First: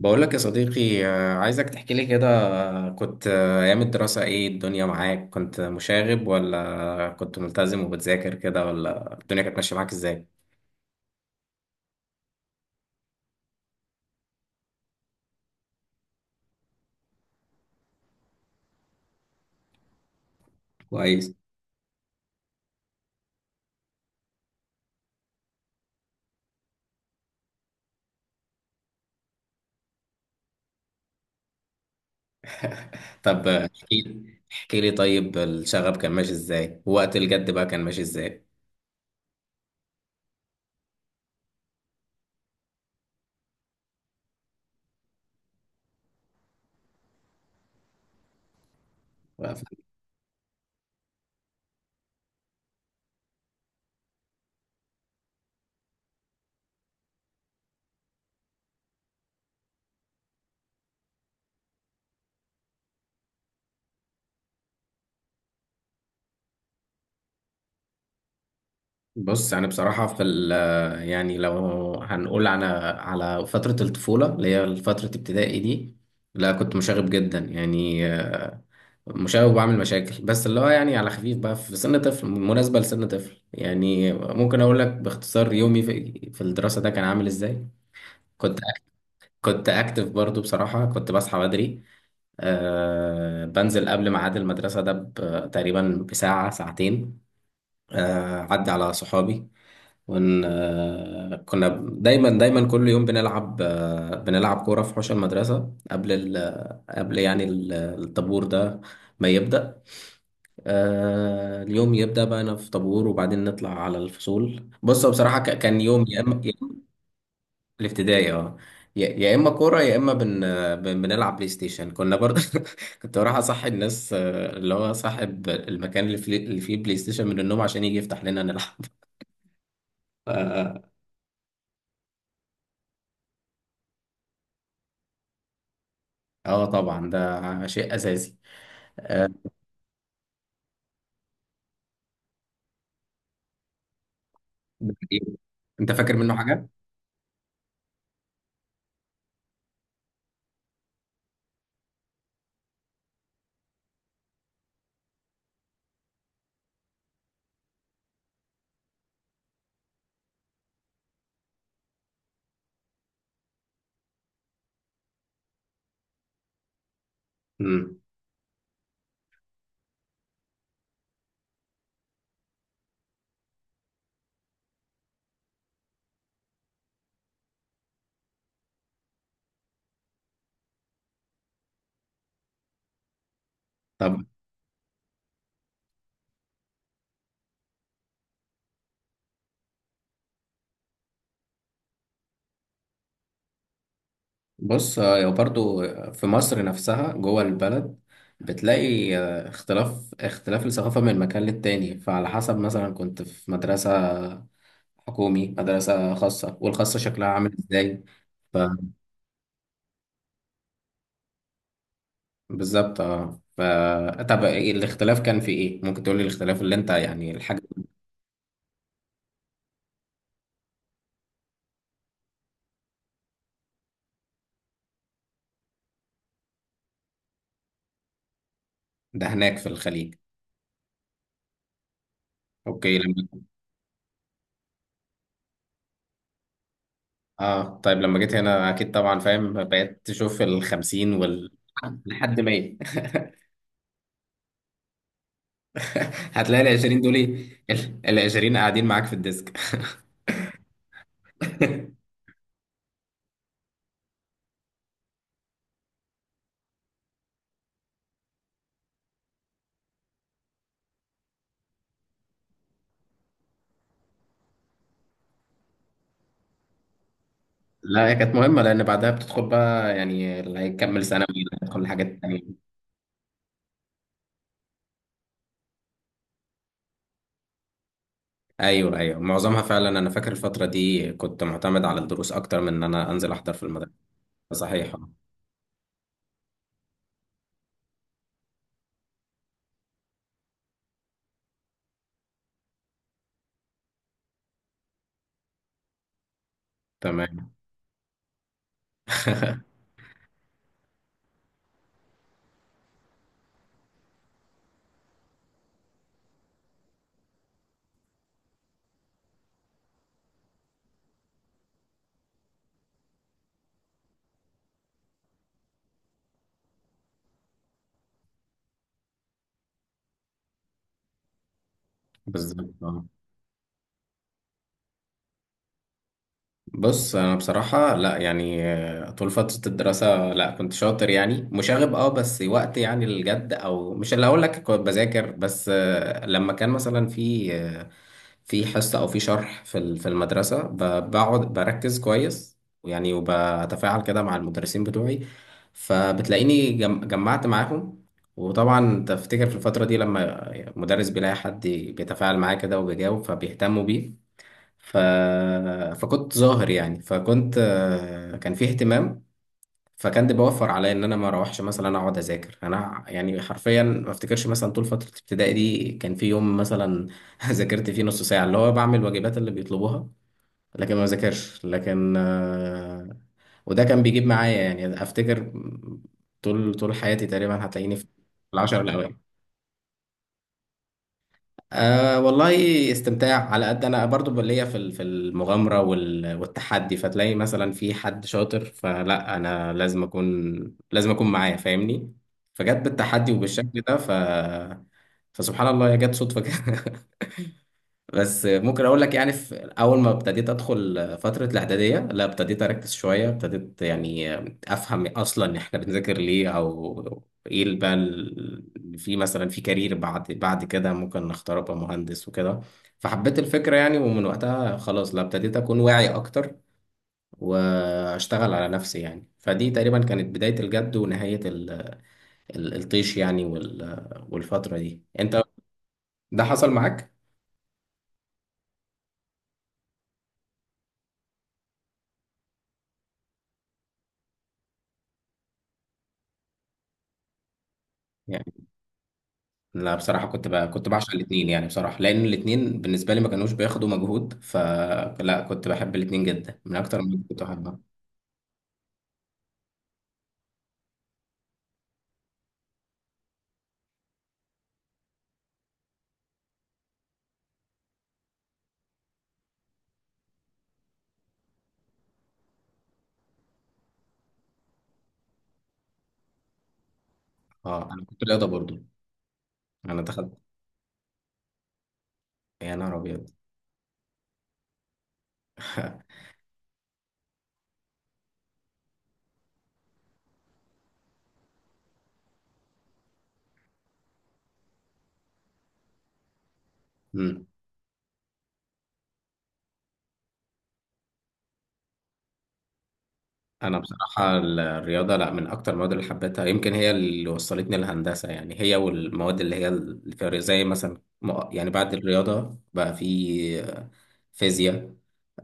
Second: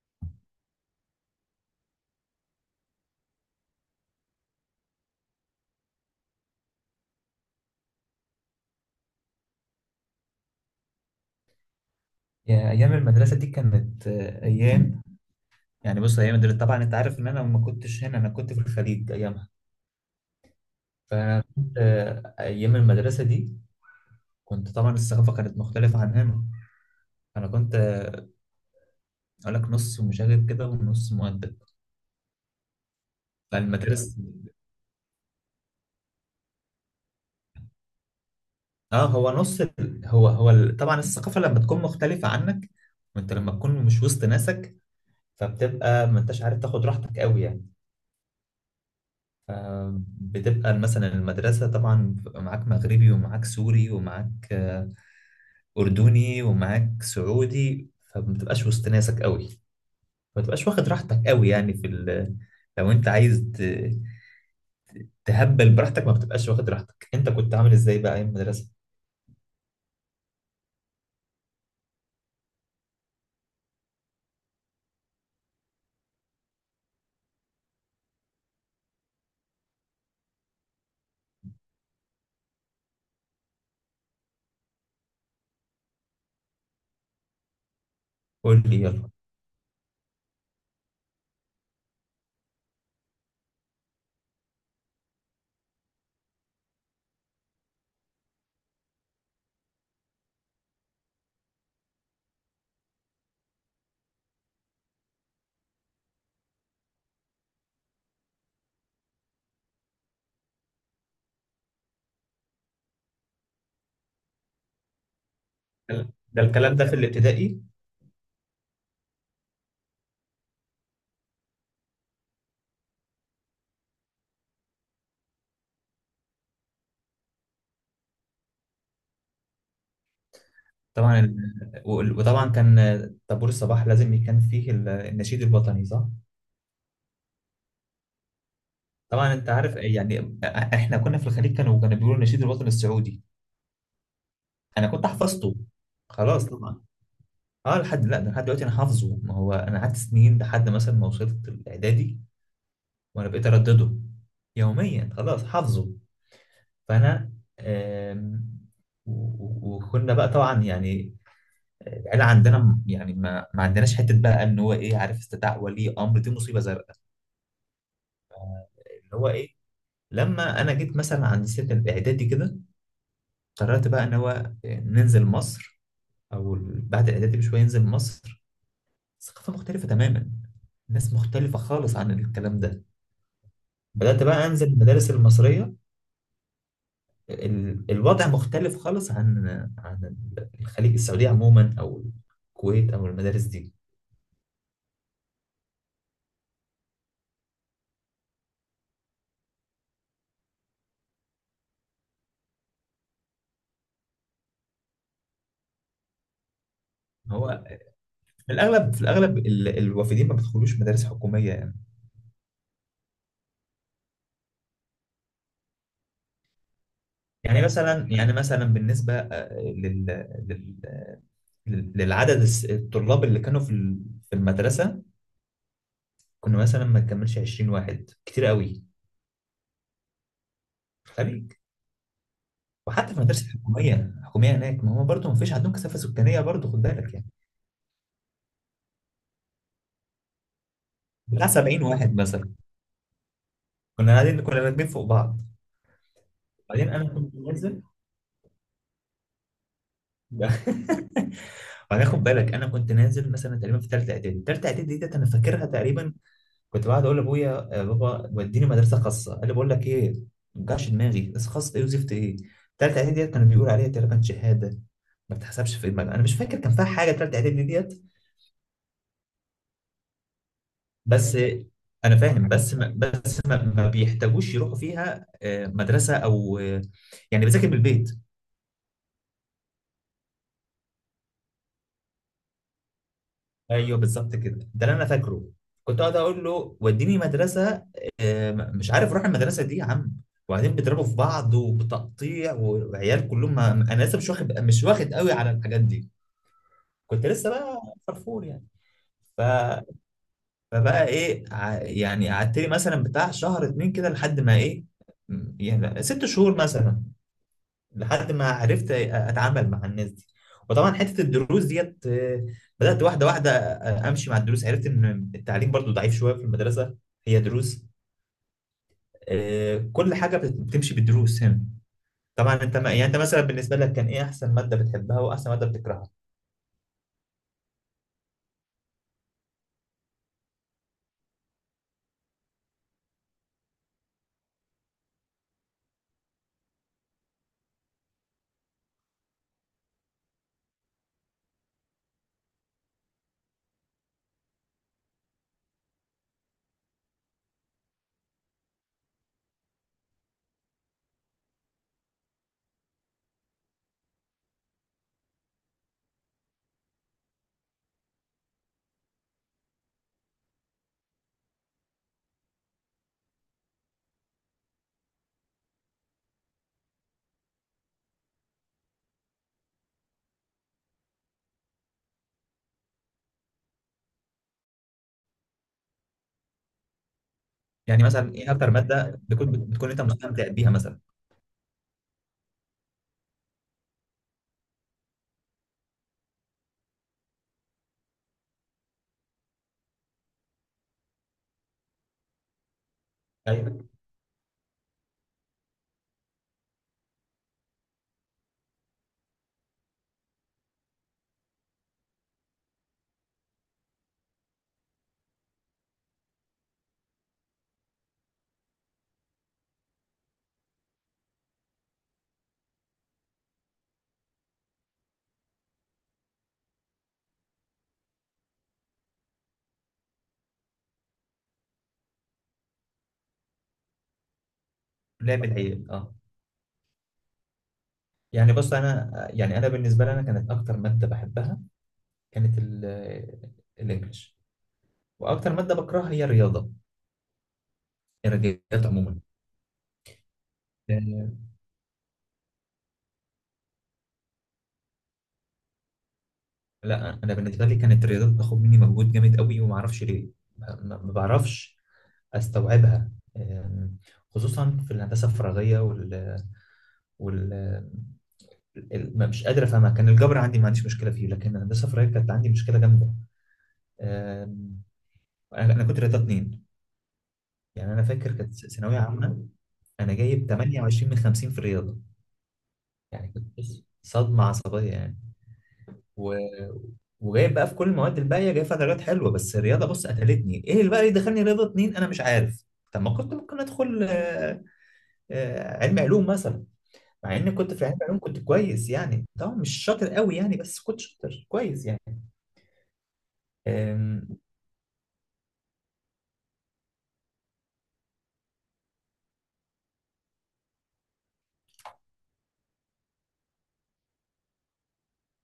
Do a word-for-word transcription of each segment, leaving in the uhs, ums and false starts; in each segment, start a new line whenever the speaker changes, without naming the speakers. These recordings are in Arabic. بقول لك يا صديقي، آه، عايزك تحكي لي كده. آه، كنت آه، أيام الدراسة، إيه الدنيا معاك؟ كنت مشاغب ولا كنت ملتزم وبتذاكر كده، ولا الدنيا كانت ماشية معاك إزاي؟
يا ايام المدرسه دي كانت آه، ايام. يعني بص، ايام المدرسه طبعا انت عارف ان انا ما كنتش هنا، انا كنت في الخليج ايامها.
كويس.
فكنت، ايام المدرسه دي كنت طبعا الثقافه كانت مختلفه عن هنا. انا كنت آه، اقول لك نص مشاغب كده ونص مؤدب.
طب، آه، احكي
فالمدرسه،
لي احكي لي طيب، الشغب كان ماشي إزاي وقت الجد بقى، كان ماشي إزاي؟
اه هو نص ال- هو هو ال- طبعا الثقافه لما تكون مختلفه عنك وانت لما تكون مش وسط ناسك، فبتبقى ما انتش عارف تاخد راحتك قوي يعني. فبتبقى مثلا المدرسه طبعا بيبقى معاك مغربي ومعاك سوري ومعاك أردني ومعاك سعودي، فما تبقاش وسط ناسك قوي، ما تبقاش واخد راحتك قوي يعني في ال... لو أنت عايز ت... تهبل براحتك ما بتبقاش واخد راحتك. أنت كنت عامل إزاي بقى أيام المدرسة؟
بص يعني بصراحة، في ال آه، يعني لو هنقول على على فترة الطفولة اللي هي فترة ابتدائي دي، لا كنت مشاغب جدا يعني، مشاغب وبعمل مشاكل، بس اللي هو يعني على خفيف بقى في سن طفل، مناسبة لسن طفل. يعني ممكن اقول لك باختصار يومي في في الدراسة ده كان عامل ازاي. كنت
قول لي يلا.
كنت اكتف برضو بصراحة، كنت بصحى بدري. آه بنزل قبل ميعاد المدرسة ده ب- تقريبا بساعة ساعتين. آه عدي على صحابي. ون آه كنا دايما دايما كل يوم بنلعب، آه بنلعب كورة في حوش المدرسة قبل ال- قبل يعني ال- الطابور ده ما يبدأ. آه اليوم يبدأ بقى، أنا في طابور، وبعدين نطلع على الفصول. بص هو بصراحة، ك- كان يوم يا إما
ده
يا
الكلام
إما،
ده في الابتدائي.
في الابتدائي اه، يا يا إما كورة، يا إما بن آه، بن- بنلعب بلاي ستيشن كنا برضه. كنت بروح أصحي الناس، آه، اللي هو صاحب المكان اللي فيه اللي فيه بلاي ستيشن، من النوم عشان يجي يفتح لنا نلعب. اه.
طبعا ال- وال- وطبعا كان طابور الصباح لازم كان فيه ال- النشيد الوطني، صح؟
آه، طبعا ده شيء أساسي آه،
طبعا انت عارف يعني احنا كنا في الخليج، كانوا كانوا بيقولوا النشيد الوطني السعودي. انا كنت حفظته،
أنت فاكر منه
خلاص
حاجة؟
طبعا. اه، لحد، لا، ده لحد دلوقتي انا حافظه. ما هو انا قعدت سنين لحد مثلا ما وصلت الاعدادي وانا بقيت اردده يوميا، خلاص حافظه. فانا، آم، و- و- وكنا بقى طبعا يعني آه، العيله عندنا م- يعني ما ما عندناش حته بقى ان هو ايه، عارف، استدعاء ولي امر دي مصيبه زرقاء.
مم.
اللي هو ايه، لما انا جيت مثلا عند سن الاعدادي كده قررت بقى ان هو آه، ننزل مصر، او بعد الاعدادي بشويه ننزل مصر. ثقافه مختلفه تماما، ناس مختلفه خالص عن الكلام ده.
طب
بدأت بقى أنزل المدارس المصرية. ال- الوضع مختلف خالص عن، عن الخليج، السعودية عموما أو الكويت أو المدارس دي.
بص، آه، برضو في مصر نفسها جوه البلد بتلاقي آه، اختلاف اختلاف الثقافة من مكان للتاني، فعلى حسب مثلا كنت في مدرسة حكومي، مدرسة خاصة، والخاصة شكلها عامل
هو
ازاي.
في
ف-
الأغلب، في الأغلب ال- الوافدين ما بيدخلوش مدارس حكومية يعني.
بالظبط اه. ف طب إيه الاختلاف كان في ايه؟ ممكن تقولي الاختلاف اللي انت يعني الحاجة.
يعني مثلا يعني مثلا بالنسبة آه، لل لل- لل- للعدد الس- الطلاب اللي كانوا في ال- في المدرسة، كنا مثلا ما نكملش عشرين واحد كتير قوي
ده هناك في الخليج.
في الخليج،
اوكي.
وحتى في
لما
المدارس الحكومية. الحكومية هناك ما هو برضه ما فيش عندهم كثافة سكانية برضه، خد بالك يعني.
اه، طيب لما جيت هنا اكيد طبعا فاهم، بقيت تشوف الخمسين
بتاع
وال-
سبعين واحد
لحد
مثلا،
مية.
كنا قاعدين كنا راكبين فوق بعض.
هتلاقي ال
بعدين
عشرين
انا
دول
كنت
إيه؟
نازل
ال عشرين قاعدين معاك في الديسك.
بعدين خد بالك انا كنت نازل مثلا تقريبا في ثالثه اعدادي ثالثه اعدادي ديت انا فاكرها تقريبا، كنت بقعد اقول لابويا يا بابا وديني مدرسه خاصه. قال لي بقول لك ايه، ما توجعش دماغي، بس خاص ايه وزفت ايه. ثالثه اعدادي ديت كانوا بيقولوا عليها تقريبا شهاده، ما بتحسبش في دماغك. انا مش فاكر كان فيها حاجه ثالثه اعدادي ديت.
لا هي كانت مهمة، لأن بعدها بتدخل بقى يعني اللي هيكمل ثانوي،
بس
اللي هيدخل حاجات
انا فاهم،
تانية.
بس ما بس ما, ما بيحتاجوش يروحوا فيها آه، مدرسه او آه، يعني بذاكر من البيت.
أيوه، أيوه، معظمها فعلا. أنا فاكر الفترة دي كنت معتمد على الدروس أكتر من إن أنا أنزل أحضر في المدرسة.
ايوه بالظبط كده، ده
صحيح
اللي انا
آه.
فاكره. كنت اقعد اقول له وديني مدرسه، آه، مش عارف اروح المدرسه دي يا عم، وبعدين بيضربوا في بعض وبتقطيع وعيال كلهم، ما- انا لسه مش واخد مش واخد قوي على الحاجات دي، كنت لسه
تمام.
بقى فرفور يعني. ف... فبقى ايه، ع- يعني قعدت لي مثلا بتاع شهر اتنين كده لحد ما ايه، يعني ست شهور مثلا، لحد ما عرفت اتعامل مع الناس دي. وطبعا حته الدروس ديت آه، بدات واحده واحده آه، امشي مع الدروس، عرفت ان التعليم برضو ضعيف شويه في المدرسه، هي دروس، آه، كل حاجه بت- بتمشي بالدروس هنا. طبعا
بالظبط.
انت ما يعني، انت مثلا بالنسبه لك كان ايه احسن ماده بتحبها واحسن ماده بتكرهها؟
بص انا بصراحه لا، يعني آه، طول فتره الدراسه لا كنت شاطر، يعني مشاغب اه، بس وقت يعني الجد، او مش اللي اقول لك كنت بذاكر، بس آه، لما كان مثلا في آه، في حصه او في شرح في ال- في المدرسه، ب- بقعد بركز كويس يعني، وبتفاعل كده مع المدرسين بتوعي، فبتلاقيني جم- جمعت معاهم. وطبعا تفتكر في الفتره دي لما مدرس بيلاقي حد بيتفاعل معاه كده وبيجاوب، فبيهتموا بيه. ف... فكنت ظاهر يعني، فكنت، آه، كان في اهتمام. فكان ده بيوفر عليا ان انا ما اروحش مثلا اقعد اذاكر. انا يعني حرفيا ما افتكرش مثلا طول فتره ابتدائي دي كان في يوم مثلا ذاكرت فيه نص ساعه، اللي هو بعمل الواجبات اللي بيطلبوها، لكن ما ذاكرش. لكن آه، وده كان بيجيب معايا، يعني افتكر طول طول حياتي تقريبا هتلاقيني
يعني
في
مثلا ايه اكتر
العشر الاوائل.
ماده بتكون بتكون انت مستمتع بيها مثلا؟
أه والله، استمتاع على قد انا برضو ليا في ال- في المغامره وال- والتحدي، فتلاقي مثلا في حد شاطر، فلا انا لازم اكون لازم اكون معاه، فاهمني. فجت بالتحدي وبالشكل
ايوه،
ده ف فسبحان الله هي جت صدفه كده. بس ممكن اقول لك يعني في اول ما ابتديت ادخل فتره الاعداديه، لا ابتديت اركز شويه، ابتديت يعني افهم اصلا احنا بنذاكر ليه، او ايه اللي بقى ال- في مثلا في كارير بعد بعد كده ممكن نختار ابقى مهندس وكده، فحبيت الفكره يعني. ومن وقتها خلاص، لا ابتديت اكون واعي اكتر واشتغل على نفسي، يعني فدي تقريبا كانت بدايه الجد ونهايه ال- ال- الطيش يعني. وال- والفتره دي انت،
لعب العيال اه.
ده حصل معاك؟
يعني بص، انا يعني انا بالنسبه لي، انا كانت اكتر ماده بحبها كانت ال- الانجليش، واكتر ماده بكرهها هي الرياضه، الرياضيات عموما.
لا بصراحة، كنت بقى كنت بعشق
آه،
الاتنين يعني بصراحة، لأن الاتنين بالنسبة لي ما كانوش بياخدوا مجهود، فلا كنت بحب الاتنين جدا، من أكتر
لا
من
انا
كنت
بالنسبه لي
بحبها.
كانت الرياضيات بتاخد مني مجهود جامد قوي وما اعرفش ليه، ما ما بعرفش استوعبها. آم، خصوصا في الهندسه الفراغيه وال, وال... ال- ما مش قادر افهمها. كان الجبر عندي ما عنديش مشكله فيه، لكن الهندسه الفراغيه كانت عندي مشكله جامده. آم، انا أنا كنت رياضه اتنين.
اه
يعني انا
أنا كنت
فاكر
رياضة
كانت
برضو.
ثانويه عامه،
أنا
انا
دخلت،
جايب تمانية وعشرين من خمسين في الرياضه.
يا نهار
يعني
أبيض.
كنت بص، صدمه عصبيه يعني. و... وجايب بقى في كل المواد الباقيه جايب فيها درجات حلوه، بس الرياضه بص قتلتني. ايه اللي بقى اللي دخلني رياضه اتنين انا مش عارف. طب ما كنت ممكن ادخل آه، آه، علم علوم مثلا، مع
مم.
اني كنت في علم علوم كنت كويس، يعني طبعا مش شاطر قوي يعني، بس كنت شاطر كويس يعني.
انا
آم،
بصراحه الرياضه، لا من اكتر المواد اللي حبيتها، يمكن هي اللي وصلتني للهندسه. يعني هي والمواد اللي هي اللي فيها زي مثلا، م- يعني بعد الرياضه بقى في فيزياء.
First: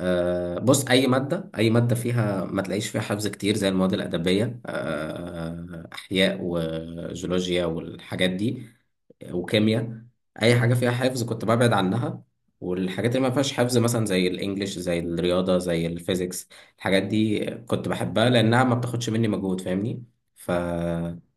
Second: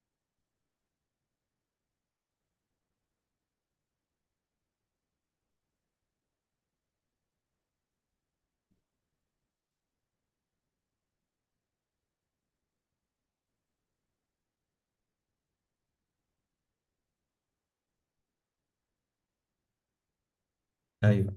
آه، بص، اي ماده، اي ماده فيها ما تلاقيش فيها حفظ كتير زي المواد الادبيه، آه، احياء وجيولوجيا والحاجات دي وكيمياء، اي حاجه فيها حفظ كنت ببعد عنها، والحاجات اللي ما فيهاش حفظ مثلا زي الانجليش زي الرياضه زي الفيزيكس، الحاجات دي كنت بحبها لانها ما بتاخدش مني مجهود، فاهمني. ف
ايوه.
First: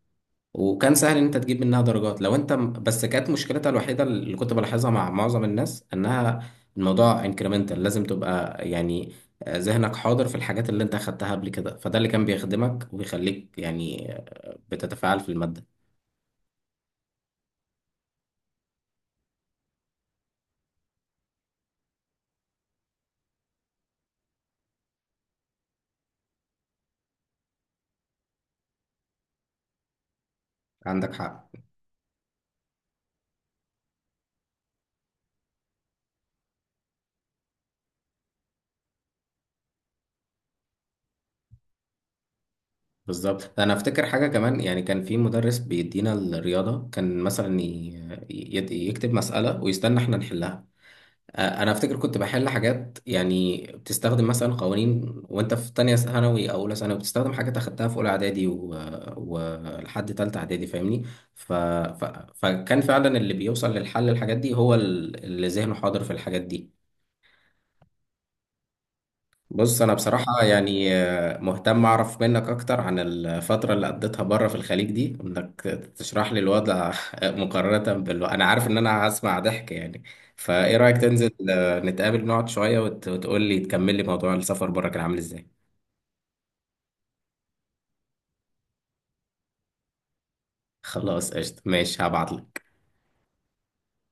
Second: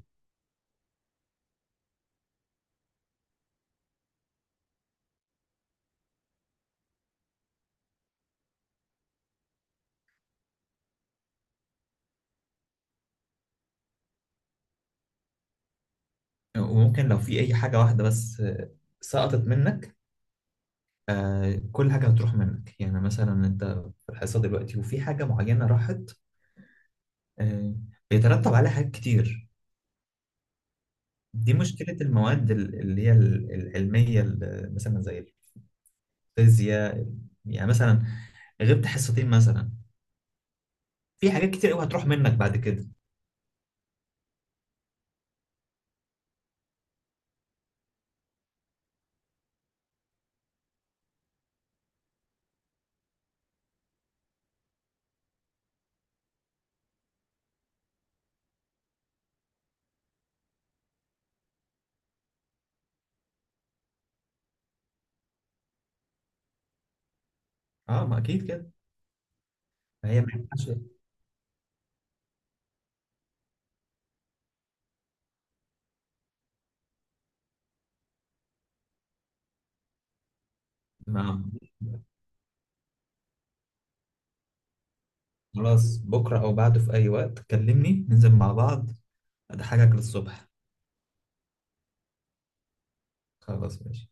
وكان سهل ان انت تجيب منها درجات، لو انت م- بس كانت مشكلتها الوحيده اللي كنت بلاحظها مع معظم الناس انها، الموضوع انكريمنتال، لازم تبقى يعني ذهنك حاضر في الحاجات اللي انت اخدتها قبل كده، فده اللي كان بيخدمك وبيخليك يعني بتتفاعل في الماده.
وممكن لو في اي حاجه واحده بس آه، سقطت منك، آه، كل حاجه هتروح منك، يعني مثلا انت في الحصه دلوقتي وفي حاجه معينه راحت، آه، بيترتب عليها حاجات كتير.
عندك حق.
دي مشكلة المواد ال- اللي هي ال- العلمية، ال- مثلا زي الفيزياء. يعني مثلا غبت حصتين مثلا، في حاجات كتير قوي هتروح منك بعد كده.
بالظبط. انا افتكر حاجه كمان يعني، كان في مدرس بيدينا الرياضه كان مثلا ي- ي- يكتب مساله ويستنى احنا نحلها. أ- انا افتكر كنت بحل حاجات يعني بتستخدم مثلا قوانين، وانت في تانية ثانوي او اولى ثانوي بتستخدم حاجات اخدتها في اولى اعدادي و- ولحد تالتة اعدادي، فاهمني. ف... ف... فكان فعلا اللي بيوصل للحل الحاجات دي هو ال- اللي ذهنه حاضر في الحاجات دي.
اه، ما اكيد كده.
بص انا
هي ما
بصراحه
ينفعش.
يعني آه، مهتم اعرف منك اكتر عن الفتره اللي قضيتها بره في الخليج دي، انك تشرح لي الوضع. مقارنه بال- انا عارف ان انا هسمع ضحك يعني، فايه رايك تنزل
ما-
آه، نتقابل نقعد شويه، وت... وتقول لي، تكمل لي موضوع السفر بره كان عامل ازاي.
خلاص، بكرة او بعده في اي وقت كلمني ننزل مع بعض، اضحكك للصبح.
خلاص قشطه، ماشي، هبعت لك.
خلاص ماشي.